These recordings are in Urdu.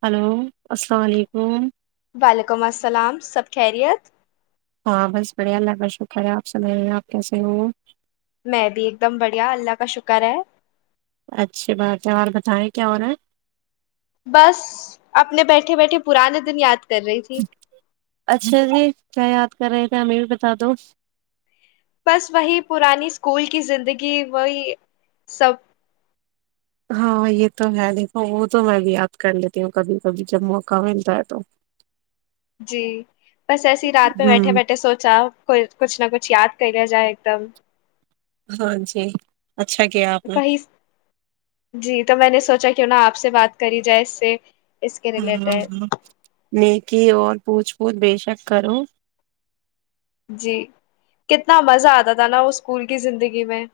[unintelligible] وعلیکم السلام سب خیریت ہاں بس بڑھیا اللہ بہت شکر ہے آپ سن رہے ہیں آپ کیسے ہو میں بھی ایک دم بڑھیا اللہ کا شکر ہے اچھی بات ہے اور بتائیں کیا ہو رہا ہے بس اپنے بیٹھے بیٹھے پرانے دن یاد کر رہی تھی اچھا جی کیا یاپ کر رہے تھے ہمیں بھی بتا دو بس وہی پرانی اسکول کی زندگی وہی سب ہاں یہ تو ہے دیکھو وہ تو میں بھی یاد کر لیتی ہوں کبھی کبھی جب موقع ملتا ہے تو جی بس ایسے ہی رات پہ بیٹھے ہوں بیٹھے سوچا کو کچھ نہ کچھ یاد کریا جائ ایک دم ہاں جی اچھا کیا آپ نے وہی جی تو میں نے سوچا کیوں نہ آپ سے بات کری جائے اس سے اس کے ہاں ریلیٹڈ ہاں نیکی اور پوچھ پوچھ بیے شک کرو جی کتنا مزہ آتا تھا نا وہ اسکول کی زندگی میں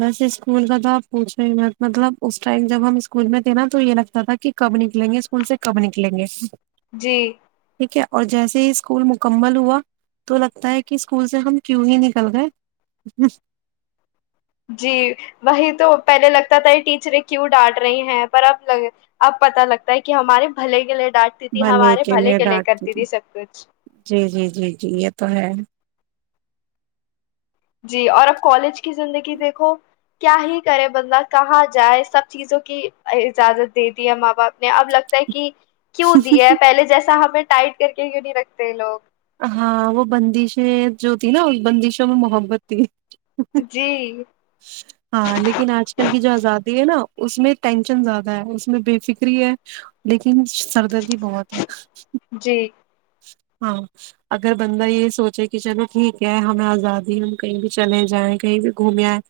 بس اسکول کا تھا آپ پوچھو ہی مطلب اس ٹائم جب ہم اسکول میں تھے نا تو یہ لگتا تھا کہ کب نکلیں گے اسکول سے کب نکلیں گے جی ٹھیک ہے اور جیسے ہی اسکول مکمل ہوا تو لگتا ہے کہ اسکول سے ہم کیوں ہی نکل گئے جی وہی تو پہلے لگتا تھا ٹیچریں کیوں ڈانٹ رہی ہیں پر اب اب پت لگتا ہے کہ ہمارے بھلے گلے میں لے کے لیے ڈانٹتی تھی سب کچھ جی جی جی جی یہ تو ہے جی اور اب کالج کی زندگی دیکھو کیا ہی کرے بندہ کہاں جائے سب چیزوں کی اجازت دےتی ہے ماں باپ نے اب لگتا ہے کہ کیوں دی ہے پہلے جیسا ہمیں ٹائٹ کر کے کیوں نہیں رکھتے لوگ ہاں وہ بندشیں جو تیں نا اس بندشوں میں محبت تھی جی ہاں لیکن آج کل کی جو زدہ ہے نا اس میں ٹینشن زیادہ ہے اس میں بے فکری ہے لیکن سردر بھی بہت ہے جی ہاں اگر بندہ یہ سوچے کہ چلو ٹھیک ہے ہمیں آزادی ہم کہیں بھی چلے جائیں کہیں بھی گھومے آئے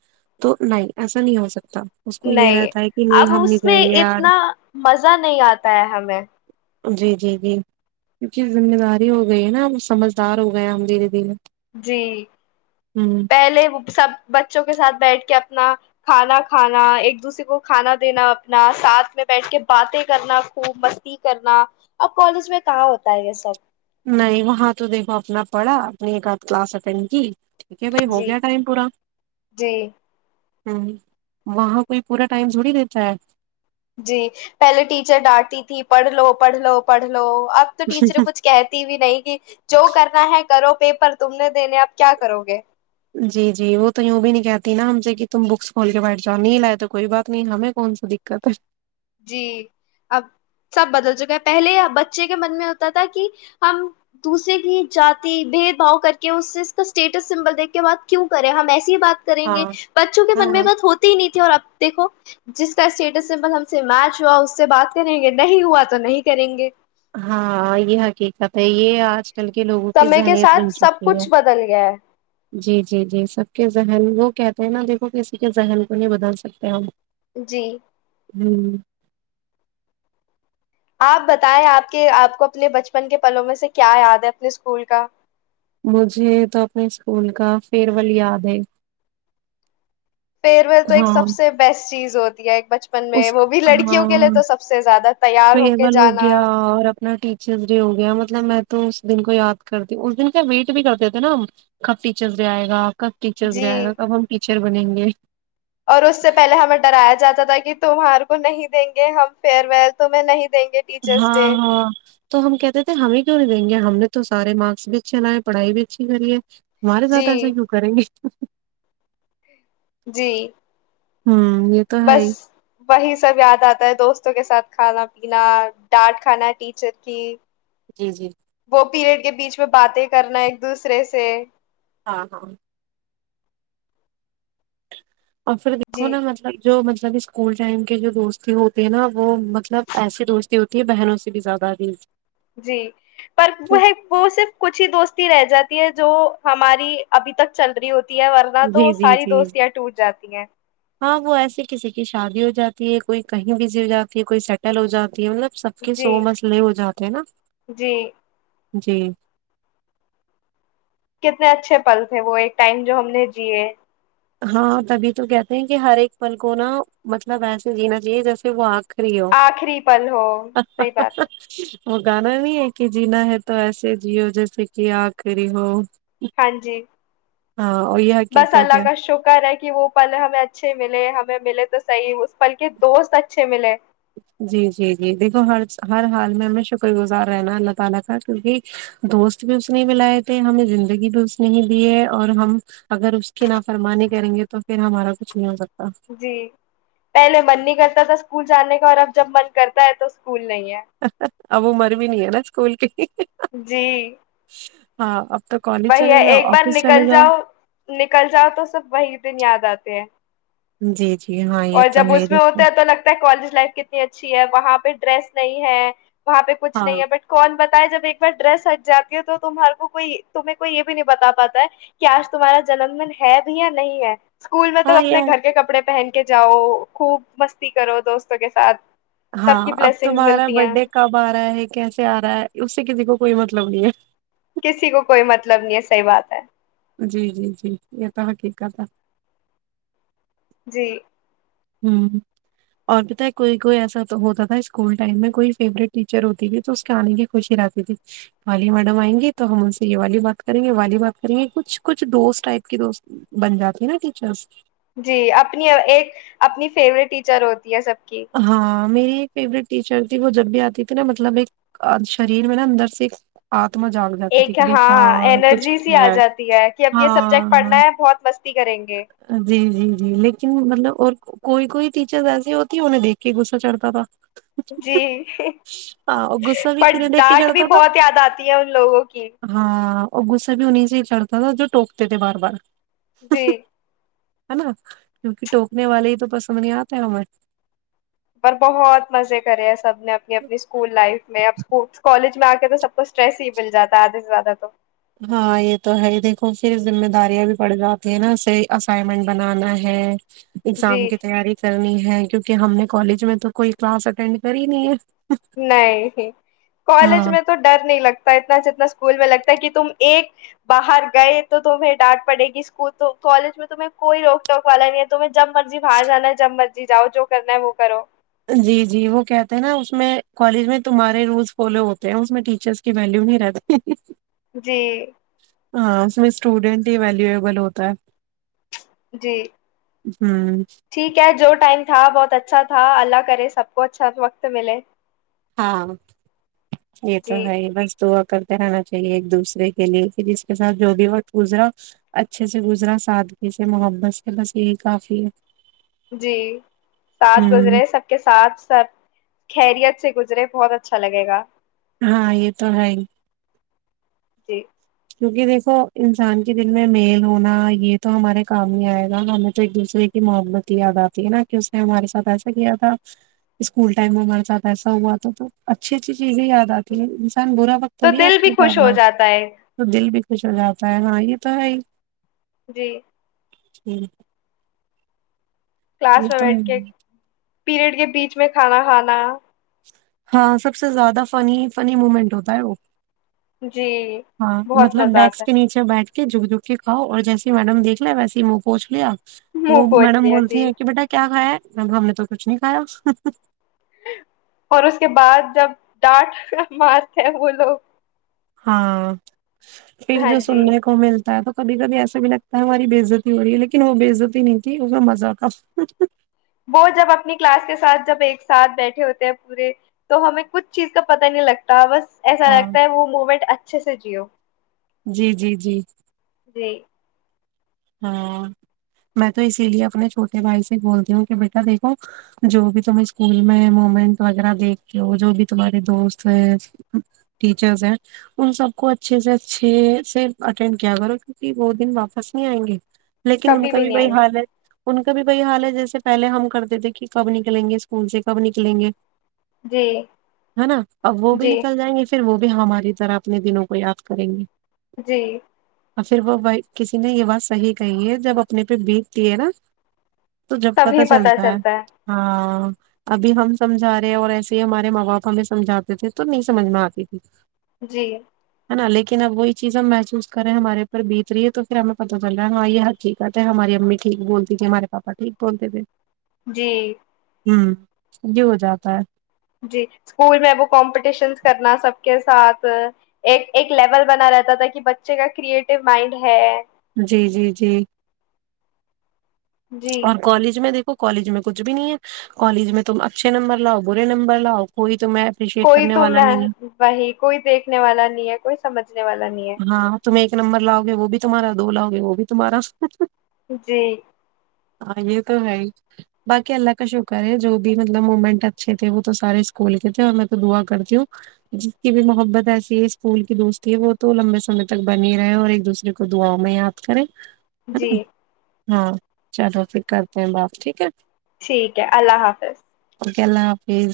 تو نہیں ایسا نہیں ہو سکتا اس کو یہ نہیں رہتا ہے کہ اب نہیں ہم نہیں اس میں جائیں گے یار اتنا مزہ نہیں آتا ہے ہمیں جی جی جی کیونکہ ذمہ داری ہو گئی ہے نا ہم سمجھدار ہو گیا ہم دھیرے دھیرے جی ہوں پہلے وہ سب بچوں کے ساتھ بیٹھ کے اپنا کھانا کھانا ایک دوسرے کو کھانا دینا اپنا ساتھ میں بیٹھ کے باتیں کرنا خوب مستی کرنا اب کالج میں کہاں ہوتا ہے یہ سب نہیں وہاں تو دیکھو اپنا پڑھا اپ نے ایک ہاتدھ کلاس اٹینڈ کی ٹھیک ہے بھائی ہو جی گیا ٹائم پورا جی ہ وہاں کوئی پورا ٹائم چڑی دیتا ہے جی پہلے ٹیچر ڈانٹتی تھی پڑھ لو پڑھ لو پڑھ لو اب تو ٹیچریں کچھ کہتی بھی نہیں کہ جو کرنا ہے کرو پیپر تم نے دینے آپ کیا کرو گے جی جی وہ تو یوں بھی نہیں کہتی نا ہم سے کہ تم بکس کھول کے بیٹھ جاؤ نہیں لائے تو کوئی بات نہیں ہمیں کون سی دقت ہے جی اب سب بدل چکا ہے پہلے بچے کے من میں ہوتا تھا کہ ہم دوسرے کی جات بھید بھؤ کر کے اس سے اس کا اسٹیٹس سمبل دیکھ کے بع کیوں کریں ہم ایسے بات کریں ہاں گے بچوں کے من ہاں میں بات ہوتی ہی نہیں تھی اور آپ دیکھو جس کا اسٹیٹس سے مطلب [unintelligible] سے میچ ہوا اس سے بات کریں گے نہیں ہوا تو نہیں کریں گے ہاں یہ حقیقت ہے یہ آج کل کے لوگوں کی سمے کے ذہنیت بن ساتھ سب چکی ہے کچھ بدل گیا ہے جی جی جی سب کے ذہن وہ کہتے ہیں نا دیکھو کسی کے ذہن کو نہیں بدل سکتے ہم جی ہوں [unintelligible] آپ بتائیں آپ کے آپ کو اپنے بچپن کے پلوں میں سے کیا یاد ہے اپنے اسکول کا مجھے تو اپنے اسکول کا فیئرول یاد ہے فرویل تو ایک ہاں سب سے بیسٹ چیز ہوتی ہے [unintelligible] بچپن میں اس وہ بھی لڑکیوں کے ہاں لیے تو سب سے زیادہ تیار ہو کے جانا ن ٹیچرس ڈے ہو گیا مطلب میں تو اس دن کو یاد کرتیوں اس دن کیا ویٹ بھی کرتے تھے نا کب ٹیچرس ڈے آئے گا آپ کب ٹیچرس ج جی گ کب ہم ٹیچر ر بنیں گے [unintelligible] اور اس سے پہلے ہمیں ڈرایا جاتا تھا کہ تمہار کو نہیں دیں گے ہم فیئر ویل تمہیں نہیں دیں گے ٹیچرس ڈے ہاں ہاں تو ہم کہتے تھے ہمیں کیوں نہیں دیں گے ہم نے تو سارے مارکس بھی اچھے لائے پڑائی بھی اچھی کریے تمہارے جی ساتھ ایسا کیوں کریں گے جی ہاں یہ تو ہے بس ہی وہی سب یاد آتا ہے دوستوں کے ساتھ کھانا پینا ڈانٹ کھانا ٹیچر کی جی جی وہ پیریڈ کے بیچ میں باتیں کرنا ایک دوسرے سے ہاں ہاں اور پھر دیکو جی نا مطلب جو مطلب اسکول ٹائم کے جو دوستی ہوتی ہیں نا وہ مطلب ایسی دوستی ہوتی ہے بہنوں سے بھی زیادہ ادھی جی پر وہ ہے وہ صرف کچھ ہی دوست ہی رہ جاتی ہے جو ہماری ابھی تک چل رہی ہوتی ورنہ تو جی وہ جی ساری جی دوستیاںٹاتی تی ہیں ہاں وہ ایسی کسی کی شادی ہو جاتی ہے کوئی کہیں بزی ہو جاتی ہے کوئی سیٹل ہو جاتی مطلب سب کے جی سو مسئلے ہو جاتے ہیں نا جی جی کتنے اچھے پل تھے وہ ایک ٹائم جو ہم نے جیے ہاں تبھی تو کہتے ہیں کہ ہر ایک پل کو نا مطلب ایسے جینا چاہیے جیسے وہ آگ آخری پل ہو سحی بات ہے وہ گانا نہیں ہے کہ جینا ہے تو ایسے جیو جیسے کہ آ کرری ہو ہاں جی ہاں ای ہے کی کرتے کر رہا ہے کہ وہ پل ہمیں اچھے ملے ہمیں ملے تو صحی اس پل کے دوست اچھے ملے جی جی دیکھو ہر ہر حال میں ہمیشہ کوئی گزار رہنا ہے اللہ تعالی کا کیونکہ دوست بھی اس نے ولائے تھے ہمیں زندگی بھر اس میں ہی دی ہے اور ہم اگر اس کی نافرمانی کریں گے جی پہلے من نہیں کرتا تھا اسکول جانے کا اور اب جب من کرتا ہے تو اسکول نہیں ہے ابو مر بھی نہیں ہے نا اسکول کے ہے جی ہاں اک [unintelligible] [inaudible] وہی ہے ایک بار نکل جاؤ نکل جاؤ تو سب وہی دن یاد آتے ہیں جی جی ہاں یہ اور تو جب ہے ہی اس میں دیکھو ہوتا ہے تو لگتا ہے کالج لائف کتنی اچھی ہے وہاں پہ [unintelligible] وہاں پہ کچھ ہاں نہیں ہے بٹ کون بتا جب ایک بار ڈریس ہٹ جاتی ہو تو تمہارے کو کوئی تمہیں کوئی یہ بھی نہیں بتا پاتا ہے کہ آج تمہارا جنم دن ہے بھی یا نہیں ہے اسکول میں تو ہاں اپنے یار گھر کے کپڑے پہن جاؤ خوب مستی کرو دوستوں کے ساتھ ہاں سب کی اب بلیسنگس تمہارا ملتی ہیں برڈے کب آ رہا ہے کیسے آ رہا ہے اس سے کسی کو کوئی مطلب نہیں ہے کسی کو کوئی مطلب نہیں ہے صحیح بات ہے جی جی جی یہ تو حقیقت ہے جی ہ اور پتا ہے کوئی کوئی ایسا تو ہوتا تھا اسکول ٹائم میں کوئی فیورٹ ٹیچر ہوتی تھی تو اس کے آنے کی خوشی رہتی تھی والی میڈم آئیں گے تو ہم ان سے یہ والی بات کریں گے والی بات کریں گے کچھ کچھ دوست ٹائپ کی دوست بن جاتی ہے نا ٹیچرس جی اپنی ایک اپنی فیورورٹ ٹیچر ہوتی ہے سب کی ہاں میری فیورٹ ٹیچر تھی وہ جب بھی آتی تھی نا مطلب ایک شریر میں نا اندر سے ایک آگ ایک ہاں انرجی سی آ ہے۔ جاتی ہے کہ اب یہ سبجیکٹ ہاں پڑھنا ہے بہت مست جی جی جی لیکن مطلب اور کوئی کوئی ٹیچر ایسی ہوتی انیں دیکھ کے غصہ چڑھتا تھا جی ہاں اور غصہ بھی پر کنہیں دیکھ کے ڈاٹ بھی چڑھتا تھا بہت یاد آتی ہے ان لوگوں کی ہاں اور غصہ بھی ان نہیںیں سے چڑھتا تھا جو ٹوکتے تھے بار بار جی ہے نا کیونکہ ٹوکنے والے ہی تو پسند نہیں آتے ہمیں پر بہت مزے کرے سب اپ اپنی اپنی اسکول لائف میں اب کالج میں آ کے تو سب کو اسٹریس ہی مل جاتا ہے ادھے سے زیادہ تو ہاں یہ تو ہے دیکھو پھر ذمہ داریاں بھی پڑ جاتی ہیں نا اسے اسائنمنٹ بنانا ہے اگزام جی کی تیاری کرنی ہے ہیں کیونکہ ہم نے کالج میں تو کوئی کلاس اٹینڈ کر ہی نہیں ہے نہیں کالج ہاں میں تو ڈر نہیں لگتا اتنا جتنا اسکول میں لگتا کہ تم ایک باہر گئے تو تمہیں ڈانٹ پڑے گی اسکول تو کالج میں تمہیں کوئی روک ٹوک والا نہیں ہے تمہیں جب مرضی باہر جانا ہے جب مرضی جاؤ جو کرنا ہے وہ کرو جی جی وہ کہتے ہیں نا اس میں کالج میں تمہارے رولس فالو ہوتے ہیں اس میں ٹیچرس کی ویلیو نہیں رہتا جی ہاں اس میں اسٹوڈینٹ ہی ویلیوبل ہوتا ہے جی ہوں ٹھیک ہے جو ٹائم تھا بہت اچھا اچھا تھا اللہ کر سب کو اچھا وقت ملے ہاں یہ تو جی ہے بستو کرتے رہنا چاہیے ایک دوسرے کے لیے کہ جس کے ساتھ جو بھی وقت گزرا اچھے سے گزرا سادگی سے محبت سے بس یہی کافی ہے جی ساتھ ہوں گزرے سب کے ساتھ سب خیریت سے گزرے بہت اچھا لگےا ہاں یہ تو ہے ہی جی کیوںکہ دیکھو انسان کے دل میں میل ہونا یہ تو ہمارے کام ہی آئے گا ہمیں تو ایک دوسرے کی محبت یاد آتی ہے نا کہ اس نے ہمارے ساتھ ایسا کیا تھا اسکول ٹائم میں ہمارے ساتھ ایسا ہوا تھا تو اچھی چیز جیز بھی یاد آتی ہے انسان برا وقت تو تھوڑی یاد دل بھی کرتا ہے خوش ہو اپنا جاتا ہے تو دل بھی خوش ہو جاتا ہے ہاں یہ تو ہے ہی جی ہوں یہ کلاس میں تو بیٹھ کے پیریڈ کے بیچ میں کھانا کھانا ہاں سب سے زیادہ فنی فنی مومنٹ ہوتا ہے وہ جی ہاں بہت مطلب مزہ آتا ڈیسک کے نیچے بیٹھ جھک جھک کے کاؤ اور جیسے میڈم دیکھ لے ویسے منہ پوچ لیا ہے وہ منہ پہنچ میڈم لیا بولتی جی ہیں کہ بیٹا کیا کھایا ہے اب ہم نے تو کچھ نہیں کھایا اور اس کے بعد جب ڈانٹ مجتے ہیں وہ لوگ ہاں پھر ہاں جو جی سننے کو ملتا ہے تو کبھی کبھی ایسا بھی لگتا ہے ہماری بےزتی ہو رہی ہے لیکن وہ بے عزتی نہیں تھی اس کا مزہ تھا وہ جب اپنی کلاس کے ساتھ جب ایک ساتھ بیٹھے ہوتے ہیں پورے تو ہمیں کچھ چیز کا پت نہیں لگتا بس ایسا ہاں لگتا ہے وہ موومنٹ اچھے سے سجیو جی جی جی جی ہاں میں تو اسی لیے اپنے چھوٹے بھائی سے بولتی ہوں کہ بیٹا دیکھو جو بھی تم اسکول میں مومنٹ وغیرہ دیکھتے ہو جو بھی تمہارے دوست ہیں ٹیچرس ہیں ان سب کو اچھے سے اچھے سے اٹینڈ کیا کرو کیوںکہ وہ دن واپس نہیں آئیں گے لیکن ان کبھی کا بھی نہیں بائی آئیں گے حالت ان کا بھی بی حال ہے جیسے پہلے ہم کرتے تھے کہ کب نکلیں گے اسکول سے کب نکلیں گے جی ہے نا اب وہ بھی جی نکل جائیں گے پھر وہ بھی ہماری طرح اپنے دنوں کو یاد کریں گے جی اور پھر وہ بائی کسی نہیں یہ بات صح کہی ہے جب اپنے پہ بیتتی ہے نا تو جب پتا چلتا ہے ہاں ابھی ہم سمجھا رہے ہیں اور ایسے ہی ہمارے ماں باپ ہمیں سمجھاتے تھے تو نہیں سمجھ میں آتی تھی جی نا لیکن اب وہی چیز ہم محسوس کرےیں ہمارے اپر بیت رہی ہے تو پھر ہمیں پتا چل رہ ہے ہاں یہ ہقھیک ہے تھے ہماری امیٹھیک بولتی تھی ہمارے پاپا ٹھیک بول تھے جی ہوں یہ ہو جاتا ہے جی اسکول میں اب کمپٹیشنس کرنا سب کے ساتھ ایک ایک لیول بنا رہتا تھا کہ بچے کا کریئٹو مائنڈ ہے جی جی جی جی اور کالج میں دیکھو کالج میں کچ بھی نہیں ہے کالج میں تم اچھے نمبر لاؤ برے نمبر لاؤ کوئی تمہیں اپریشیٹ کوئی کرنے ت والا نہیں وہی کوئی دیکھنے والا نہیں ہے کوئی سمجھ ہاں تم نمبر لاؤے وہ بھی تمہارا دو لاؤ گے وہ بھی تمہارا س جی ہاں یہ تو ہے باقی اللہ کا شکر ہے جو بھی مطلب مومنٹ اچھے تھے وہ تو سارے اسکول کے تھے اور میں تو دعا کرتی ہوں جس کی بھی محبت ایسی ہے اسکول کی دوستی ہے وہ تو لمبے سمے تک بنی ہی رہے اور ایک دوسرے کو داؤں میں یاد کریں ہے جی نا ہاں چلو پھر کرتے ہیں بات ٹھیک ہے ٹھیک ہے اللہ حافظ کے ال حافظ